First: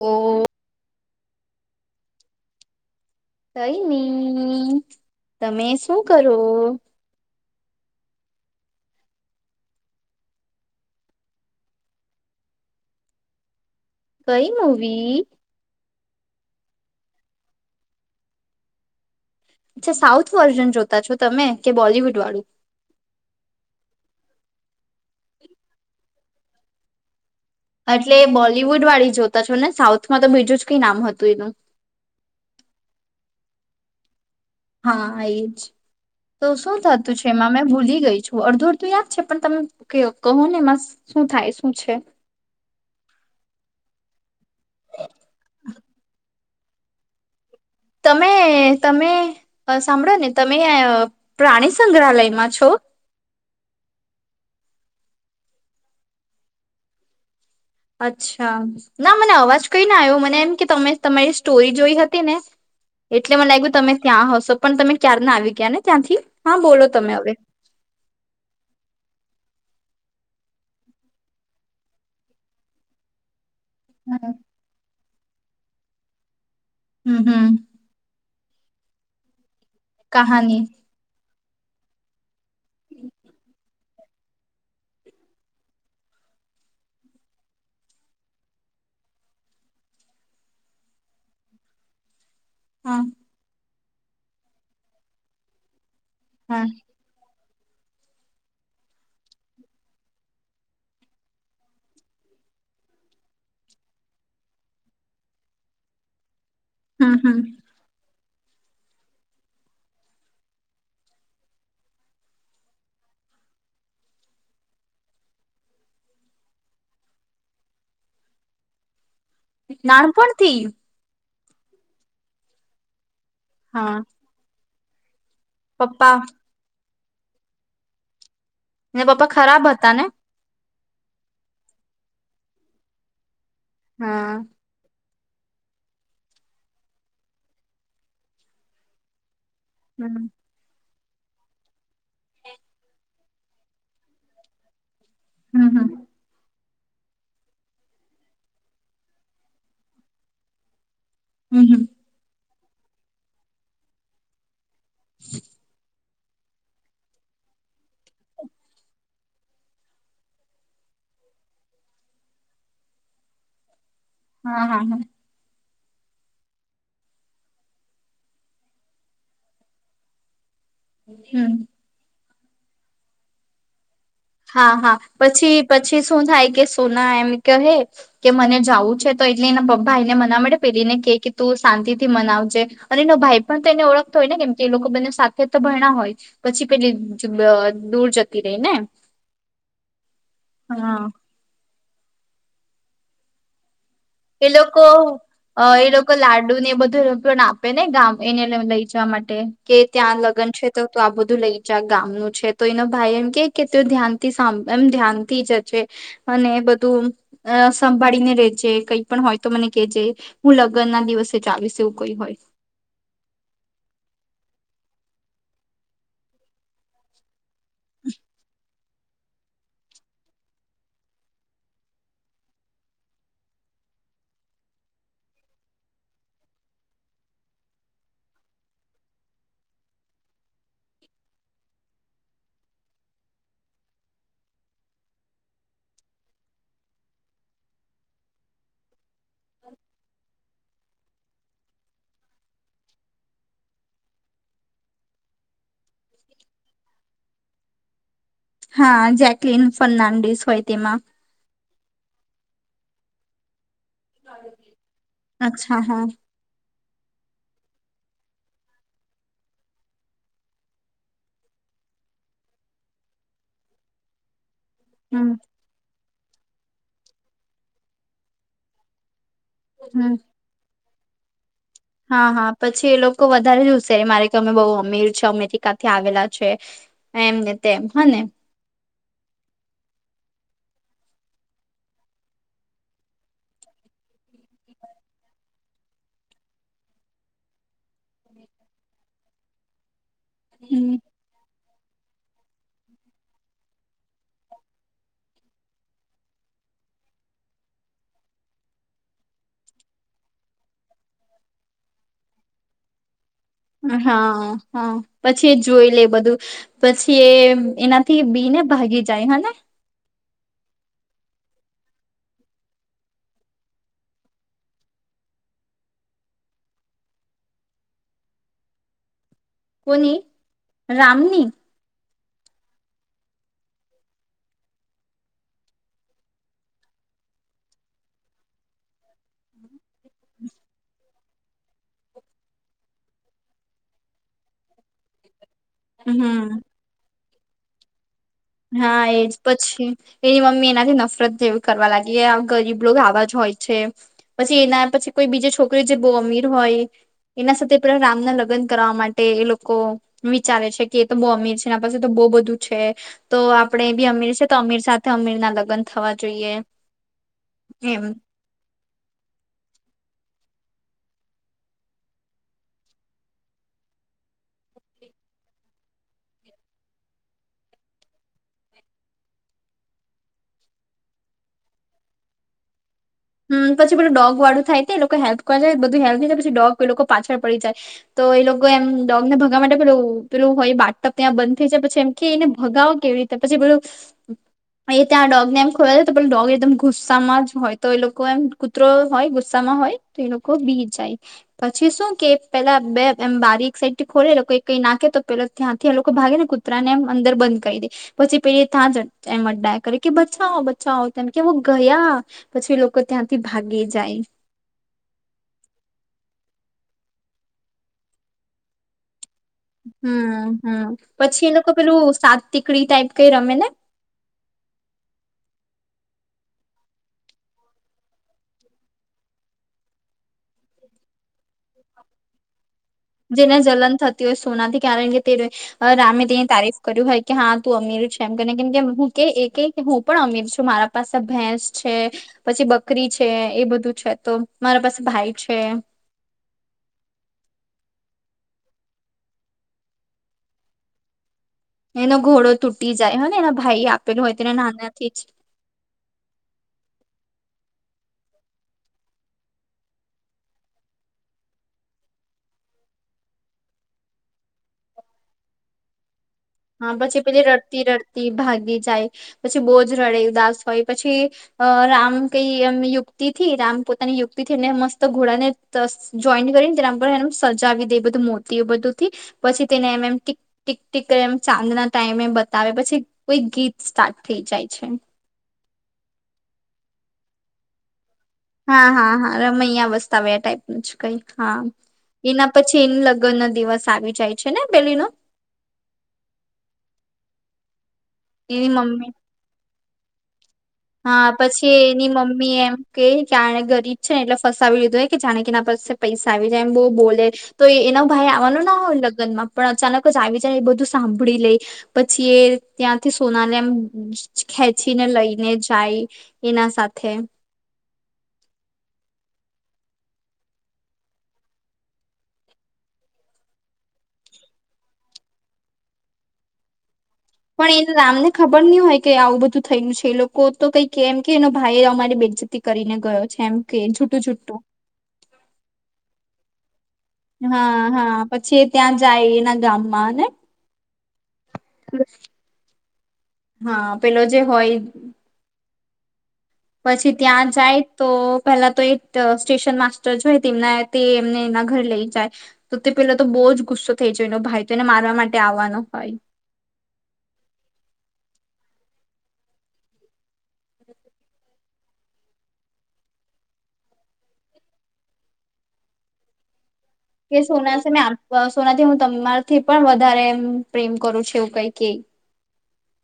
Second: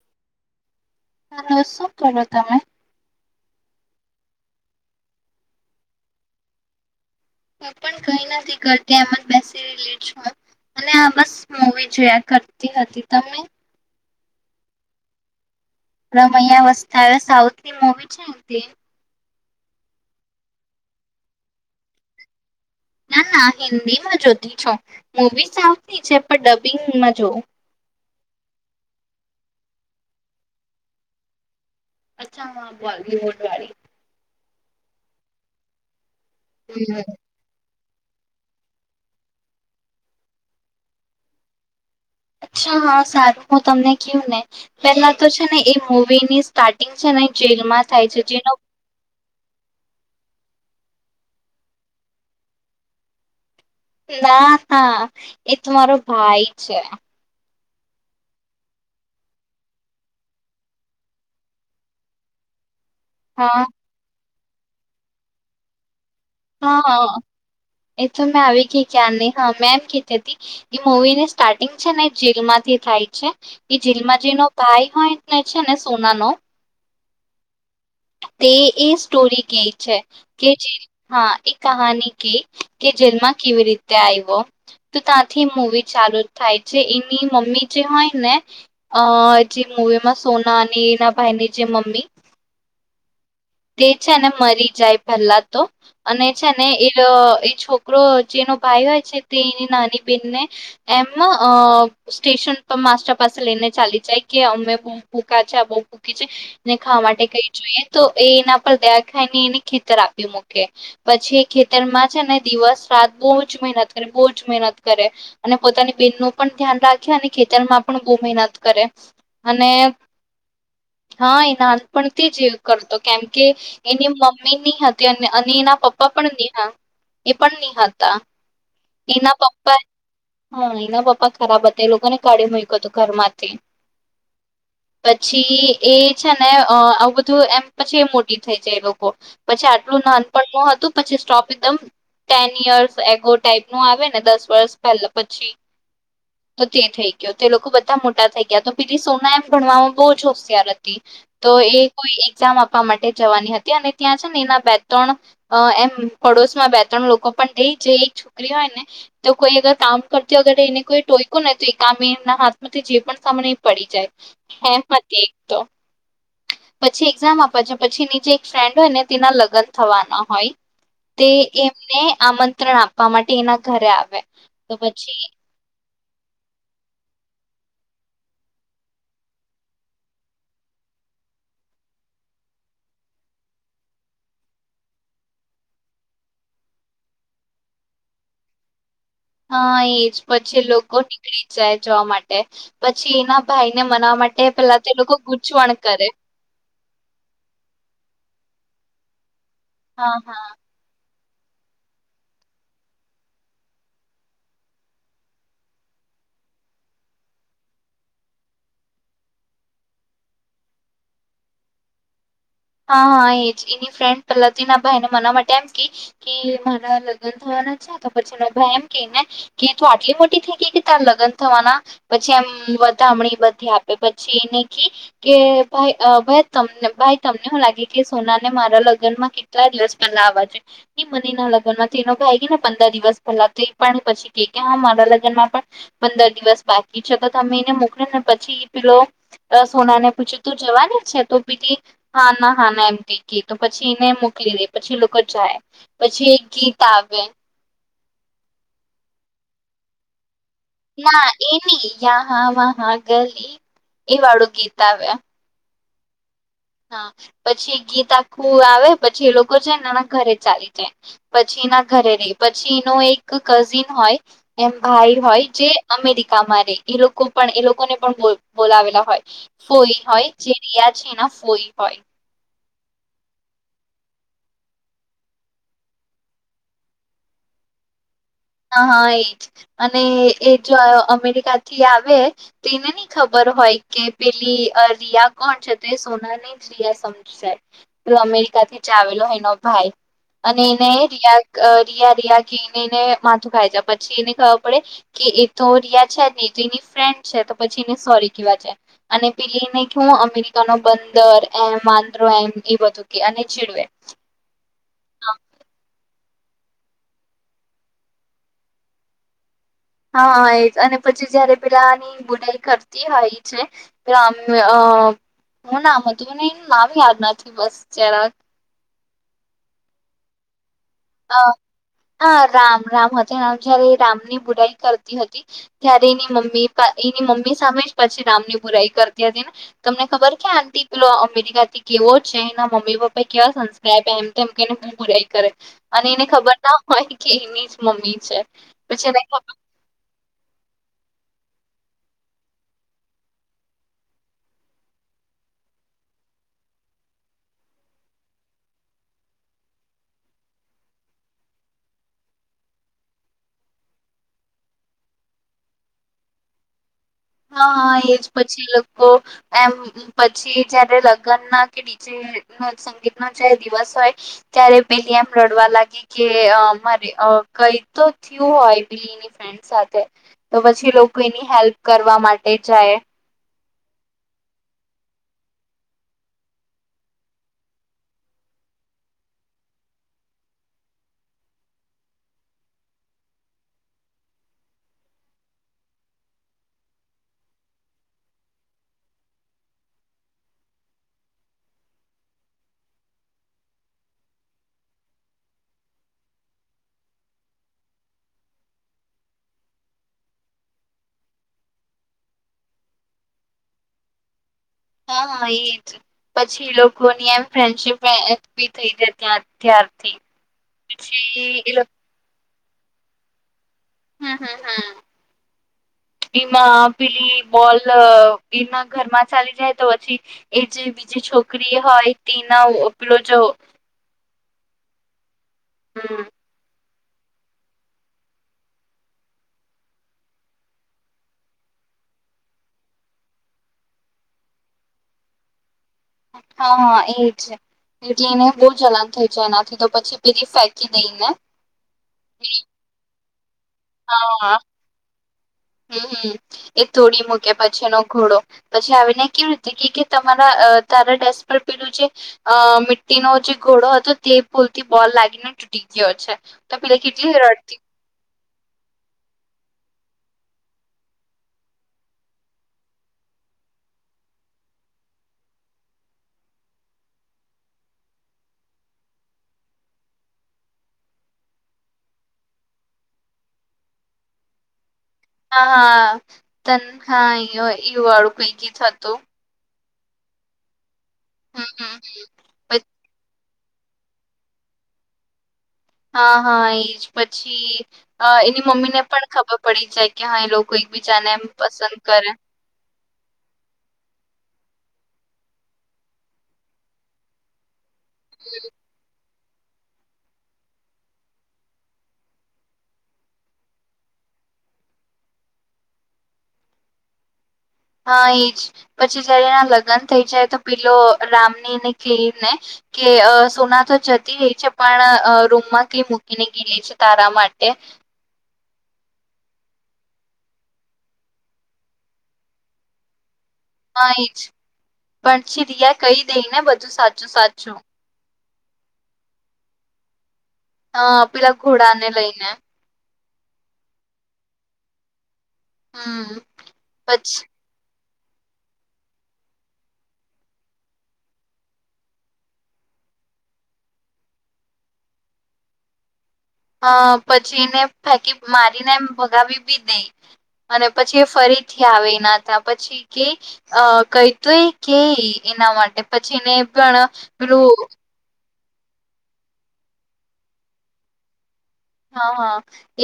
ઓ hello શું કરો તમે કઈ નીઈઈઈ... તમે શું કરો. હું પણ કઈ નથી કરતી એમ જ બેસી રેલી છું અને આ બસ મુવી જોયા કરતી હતી તમે? કઈ મૂવી.....? રામૈયા વસ્તાવૈયા સાઉથની મૂવી છે તે. અચ્છા સાઉથ વર્ઝન જોતા છો તમે કે બોલવુડ વાળું? ના ના હિન્દી માં જોતી છો મુવી સાઉથ ની છે પણ ડબિંગમાં જોવ. એટલે બોલીવુડ વાળી જોતા છો ને સાઉથમાં તો બીજું જ કઈ નામ હતું એનું. અચ્છા રીમોટવાળી. હા એજ તો શું હમ્મ થતું છે એમાં મેં ભૂલી. ગઈ છું અડધો અડધું યાદ છે પણ તમે કે કહો ને મા શું થાય શું છે. અચ્છા હા સારું હું તમને કહું ને પેલા તો છે ને એ મુવી ની સ્ટાર્ટિંગ છે ને જેલમાં થાય છે તમે જેનો તમે સાંભળો ને તમે. પ્રાણી સંગ્રહાલયમાં છો ના હા એ તો મારો ભાઈ છે. અચ્છા ના મને અવાજ કઈ ના આવ્યો મને એમ કે તમે તમારી સ્ટોરી જોઈ હતી ને એટલે મને હા લાગ્યું તમે ત્યાં હશો પણ તમે ક્યાર ના આવી ગયા ને ત્યાંથી. બોલો હા તમે હવે હ એ તો મે આવી ગી ક્યાર ની હા મે એમ કી કેતી એ મૂવી ની સ્ટાર્ટિંગ છે ને જેલમાંથી થાય છે. એ જેલમાં જેનો ભાઈ હોય ને છે ને સોના નો હમ્મ હમ. તે એ સ્ટોરી કેય છે કે કહાની જે હા એ કહાની કે કે જેલમાં કેવી રીત તે આવ્યો તો ત્યાંથી મુવી ચાલુ જ થાય છે એની મમ્મી જે હોય ને આ જે મૂવીમાં સોના ને એ ના ભાઈ ને જે મમ્મી હા તે છે ને મરી જાય પહેલા તો અને છે હા ને એ લો એ છોકરો જેનો ભાઈ હોય છે તે એની નાની બેહેનને એમ અ સ્ટેશન તો માસ્ટર પાસે લઈને ચાલી જાય કે અમે બહું ભૂકા છે આ બહુ ફૂકી છે. ને ખાવા હમ માટે હમ કઈ જોઈએ તો એ એના પર દયા ખાઈને એને ખેતર આપ્યું મૂકે પછી એ ખેતર માં છે ને દિવસ રાત બહું જ મહેનત કરે બહુ જ મહેનત કરે અને પોતાની બેન નું પણ ધ્યાન રાખે અને ખેતરમાં પણ બઉ મહેનત કરે. અને નાનપણથી હા એ નાનપણથી જ એ કરતો કેમ કે હા એની મમ્મી ની હતી. અને એના પપ્પા પણ નીહા એ પણ નિ હતા. ને એના ખરાબ પપ્પા હતા ને હા એના પપ્પા ખરાબ હતા એ લોકોને કાઢી મૂયકોતો ઘર માંથી. હા. પછી એ છે ને આ આવું બધું એમ પછી એ મોટી થઈ જાય એ લોકો. પછી આટલું હમ નાનપણ ન હતું પછી સ્ટોપ એકદમ ટેન યર્સ એ ગોટ ટાઈપ નું આવે ને દસ વર્ષ પહેલા પછી. હમ હમ તો તે થઈ ગયો તે લોકો બધા મોટા થઈ ગયા તો પી સોના એમ ભણવામાં બહુ જ હોશિયાર હા તી તો હમ એ હમ કોઈ એક્ઝામ આપવા માટે જવાની હતી અને ત્યાં છે ને એના બેચ ત્રણ અ એમ પડોશ માં બે ત્રણ લોકો પણ તે જે એક છોકરી હોય ને તો કોઈ અગર કામ કરતી અગર એને કોઈ ટો ટોયકુ ને તો એ કામ એના હાથમાંથી જે પણ સામાન એ પડી જાય હા એમ હા હા હતી એક તો પછી એક્ઝામ આપે છે પછી એની જે એક ફ્રેન્ડ હોય ને તેના લગન થવાના હોય. તે હમ એમને આમંત્રણ આપવા માટે એના ઘરે આવ હા હા પછી પ પછી શું થાય કે સોના એમ કહે કે મને જાવું છે તો એટલે એના પપ્પા એને મનાવા માટે પેલી ને કે કે તું શાંતિ થી મનાવજે અને એનો ભાઈ પણ તેને ઓળખતો હોય ને કેમ કે એ લોકો બંનેવ સાથે તો ભણ્યા ના હોય પછી પેલી આ દૂર જતી રઈ ને. હા એજ પછી લોકો હા નીકળી જાય જવા માટે પછી એના ભાઈ એ લોકો અ એ કરે લોકો લાડુ ને એ બધું [unintelligible] આપે ને ગામ એને એ લઈ જવા માટે કે હા ત્યાં હા લગન છે તો આ બધું તું લઈ જા ગામ નું છે તો એનો ભાઈ એમ કે કે તુ ધ્યાનથી સાભ એમ ધ્યાનથી જ જે. અને બધું અ સંભાળી ને રેજે કઈક પણ હોય તો મને કેજ હું લગન ના દિવસે જાવીશ એવું કઈ હોય. હા હા એજ એની ફ્રેન્ડ પહેલા તે એના ભાઈને મનાવા માટે એમ કે કે મારા લગ્ન થયા અને છે ને પછી એનો ભાઈ એમ કેય ને કે તુ આટલી મોટી થઈ ગઈ કે તાર લગન થવાના પછી એમ વધામણી બધી આપે પછી એને કી કે ભાઈ ભાઈ તમને ભાઈ તમને હુ લાગે કે સોના ને મારા લગન માં કેટલા દિવસ પહેલા આવવા જોઈએ ઈ કરીને લગ્નમાંથી એનો ભાઈ તુ આઈવી ને પંદર દિવસ પેલા તો ઈ પણ પછી કે કે હા મારા લગનમાં પણ પંદર દિવસ બાકી છે. તો તમે એને મોકલો ને પછી ઈ પેલો અ સોના ને પૂછે તું જવાની છે તો પેલી હા ના હા ના એમ કે તો પછી એને મોકલી દે પછી એ લોકો જાય પછી એક ગીત આવે [inaudible] હા જેકલીન ફર્નાન્ડીસ હોય. તેમાં ના એ નઈ યહા વહા ગલી, એ વાળું ગીત આવે. હા હા. હા પછી ગીત આખું આવે પછી એ લોકો છે ન ઘરે ચાલી જાય. પછી ના ઘરે રહે પછી એનો એક કઝિન હોય એમ ભાઈ હમ હોય જે અમેરિકામાં રે એ લોકો પણ એ લોકોને પણ બોલ બોલાવેલા હોય. ફોઈ હમ હોય જે રિયા છે એના ફોઈ. હોય હા હા. પછી એ લોકો વધારે જ હુશિયારી મારે કે અમે બહુ અમીર [unintelligible] અમેરિકાથી આવેલા છે, એમને. તેમ હને. હઅ એજ અને એ જો અમેરિકા થી આવે તેને નઈ ખબર હોય. કે પેલી અ રિયા કોણ છે તે સોના ની જ રિયા સમજી જાય. એ અમેરિકાથી ચાવેલો એનો ભાઈ અને એને હમ રિયા અઅ રિયા રિયા કઈ ને એને મા થાય. પછી એને ખબર પડે કે એ તો રિયા છે જ નઈ એતો એની ફ્રેન્ડ છે તો પછી એને સોરી કી અને પેલીને કે હું અમેરિકા નો બંદર એમ વાંદરો એમ એ બધું કે અને ચીડવે હાઆ હા પછી એ જોઈ લે એ બધું. પછી એ એનાથી બી ને ભાગી જાય [unintelligible] હા એજ અને પછી જયારે પેલાની બુરાઈ કરતી હોય છે તો આમ અ હું નામ હતું મને એનું નામ યાદ નથી બસ જરાક. કોની? રામની? હા રામ રામ [unintelligible] જયારે એ રામની બુરાઈ કરતી હતી ત્યારે એની મમ્મી એની ની મમ્મી સામે જ પછી રામની બુરાઈ કરતી હતી ને. તમને ખબર છે આંટી પેલો અમિત [unintelligible] કેવો છે એના મમ્મી પપ્પા એ કેવા સંસ્કાર આપ્યા એમ તેમ કઈને બુરાઈ કરે. અને એને હમ ખબર ના હોય કે એની જ મમ્મી. છે હા પછી એને એજ ખબર પછી એની મમ્મી એનાથી નફરત જેવ કરવા લાગી આમ ગરીબ લોગ આવા જ હોય છે, પછી એના પછી કોઈ બીજે છોકરી જે બઉ અમીર હોય. [unintelligible] એના સાથે પેલા રામના લગન કરાવા માટે એ લોકો વિચારે છે, કે એ તો બઉ અમીર છે, એના પાસે તો બો બધું છે તો આપડે બી અમીર છે તો અમીર સાથે અમીર ના લગ્ન થવા જોઈએ બો હા હા એજ પછી લોકો એમ પછી પછી જયારે લગ્ન ના કે ડીજે સંગીત ના જારે દિવસ હોય ત્યારે પેલીમ રડવા લાગી કે અમારે કઈ તો થયું હોય બીની ફ્રેન્ડ સાથે તો પછી લોકો એની હેલ્પ કરવા માટે જાય હમ પછી બધું ડોગ વાળું થાય તો એ લોકો હેલ્પ કરે જાય બધું હેલ્પ થઈ જાય પછી ડોગ એ લોકો પાછળ પડી જાય તો એમ ડોગ ને ભગવા માટે પેલું પેલું હોય બાટપ ત્યાં બંધ થઈ જાય પછી એમ કે એને ભગાવો કેવી રીતે પછી પેલુ એ ત્યાં ડોગને એમ ખોલો તો પેલુ ડોગ એકદમ ગુસ્સામાં જ હોય તો એ લોકો એમ કૂતરો હોય ગુસ્સામાં હોય તો એ લોકો બી જાય પછી શું કે પેલા બે એમ બારીક સાઈડ થી ખોલે લોકો કઈ નાખે તો પેલા ત્યાં થી એ લોકો ભાગે ને કૂતરાને એમ અંદર બંધ કરી દે પછી પેલી તાં જ એમ ડાઇ કરી કે બચાવો બચાવો તેમ કેવુ ગયા પછી લોકો ત્યાંથી ભાગી જાય હા હા એ જ પછી લોકો ની એમ ફ્રેન્ડશીપ બી થઈ જાય ત્યા જ હમ હમ પછી એ લોકો પેલું સાતટીકડી ટાઈપ કઈ રમે ને હમ હમ હમ એમાં પેલી બોલ એના ઘરમાં ચાલી જાય તો પછી એ જે બીજી છોકરી હોય તેના પેલો જો જેને જલન થતી હોય સોનાથી કારણ કે હમ રમે તેની તારીખ કર્યું હોય કે હા તું અમીર છે એમ કરીને કેમ કે હું કે એ કે હું પણ અમીર છું મારા પાસે ભેશ છે એ પછી બકરી છે એ બધું છે તો મારા પાસે ભાઈ છે હા હા એજ એટલીને બહુ જલન થઈ જાય એનાથી તો પછી પેલી ફેંકી દઈ ને એનો ઘોડો તૂટી જાય હ ને એના ભાઈ આપેલું હોય હા તેને નાનાથી જ હમ હમ એ થોડી કે પછી એનો ઘોડો પછી આવીને કેવી રીતે કે કે તમારા તારા ડેસ પર પેલું છે અ મીટી નો જે ઘોડો હતો તે ભુલથી બોલ લાગીને તૂટી ગયો છે હા પછી પેલી રડતી રડતી ભાગી એ જાય પછી બોજ રડે ઉદાસ હોય પછી રામ કઈ એમ યુક્તિ થી આમ પોતાની યુક્તિથી ને મસ્ત ઘોડા ને જોઈન્ટ કરીને તેના પર સજાવી દે એ બધું મોતી બધું થી પછી તેને એમ એમ ટી ટીક ટીક એ ચાંદ ના ટાઈમે બતાવે પછી કોઈ ગીત સ્ટાર્ટ થઈ જાય છે હા હા તને એ વાળું કઈક હા હા હતું હા રમૈયા વસ્તાવૈયા ટાઈપ નું કઈ હા હમ હમ એના પછી એનું લગ્ન દિવસ આવી જાય છે ને પેલી નુ હા હા એજ પછી એની મમ્મી ને પણ ખબર પડી જાય કે હા એ લોકો હા એકબીજાને એમ પછી પસંદ એની કરે મમ્મી એમ કે આને ગરીબ છે ને એટલે ફસાવે આની લીધે કે જાણે કે એના પાસે પૈસા આવી જાય એમ બહુ બોલે તો એનો ભાઈ આવાનો ના હોય લગ્ન માં પણ અચાનક જ આવી જાય એ બધું સાંભળી લે પછી એ ત્યાંથી સોનાને એમ ખેંચીને લઈને જાય એના સાથે હા એજ પછી જયારે એના લગ્ન થઈ જાય તો પેલો રામ ની ને ક્હૅ ને કે સોના તો જતી રહી છે પણ રૂમમાં કઈ મૂકીને ગઈ છે તારા માટે બન્યુ હોય કે આવું બધું થયું છે લોકો તો કઈ કેમ કે એનો ભાઈ અમારી બેઇજતી કરીને ગયો જેમ કે હા છૂટું એજ છૂટું પણ પછી રિયા કહી દઈ ને બધું સાચું સાચું હા હા પછી એ ત્યાં જાય એના ગામમાં ને હ પેલા ઘોડાને લઈને હા પેલો જે હોય હમ પછી ત્યાં જાય તો પહેલા તો એક સ્ટેશન માસ્ટર જોય તેમના તે એમને એના ઘરે લઈ જાય તો તે પેલો તો બહુ જ ગુસ્સો થઈ જ એનો ભાઈ તો એને મારવા માટે આવવાનો હોય અ પછીને ફેકી મારીને એ ભગાવી બી દઈ અને પછી એ ફરીથી આવે ના હતા પછી કે અ કહેતુંય કે એના માટે પછીને પણ પેલું તોનાથી હું તમારથી પણ વધારે પ્રેમ કરું છું એવું કઈક હા હા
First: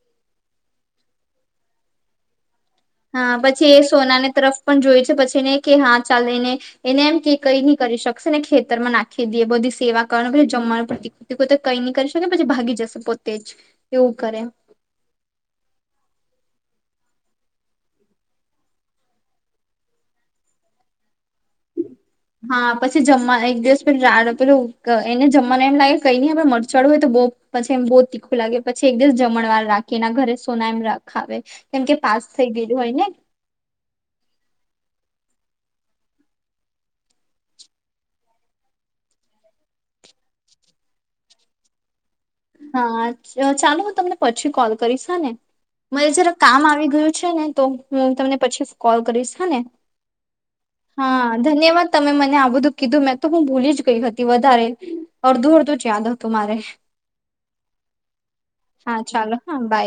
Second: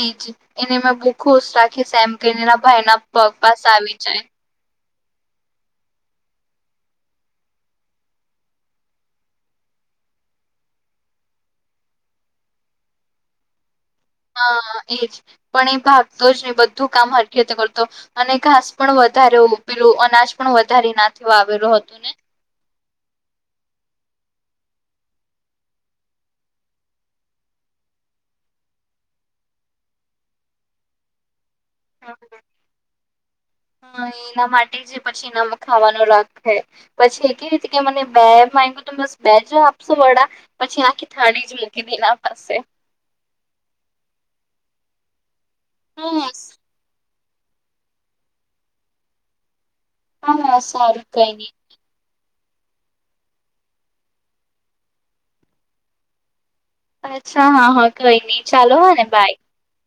એજ એને મેં બુ ખુશ રાખી એમ કહીને ભાઈ ના હા પપાસે પછી એ આવી જાય સોનાને તરફ પણ જોય છે પછીને કે હા ચા એને એને એમ કે કઈ નહી કરી શકશે ને ખેતરમાં નાખી દઈએ બધી સેવા કરવાનું પછી જમવાનું પ્રતિકૃ કઈ નહી કરી શકે પછી ભાગી જશે પોતે જ એવું કરે હા એજ પણ એ ભાગતો જ ને બધ ધું કામ હરકીતે કરતો અને ઘાસ પણ વધારે પેલું અનાજ પણ વધારે ના હા પછી જમવા એક દિવસ પેલું એને જમવા એમ લાગે કઈ નઈ આપડ મરચાડું હોય તો બહુ પછી એમ બહુ તીખું લાગે પછી એક દિવસ જમા ણવાર રાખી એ ના ઘરે સોના એમખાવે કેમ કે પાસ થઈ ગયું હોય ને ખાવાનું રાખે પછી એ કે કે મને બે તો બસ બે જ આપશો વડા પછી આખી થાળડી જ મૂકી દે પાસે હા ચાલો હું તમને પછી કોલ કરીશ હ ને મને હા જરા કામ આવી ગયું છે ને તો હું તમને પછી કોલ કરીશ હા ને હા હા સારું હા કઈ નઈ ધન્યવાદ તમે મને આ બધું કીધું મેં તો હું ભૂલી જ ગઈ હતી વધારે અડધું અડધું જ યાદ હતું મારે અચ્છા હા હા કઈ નઈ ચાલો હા ને બાય ચાલો હા બાય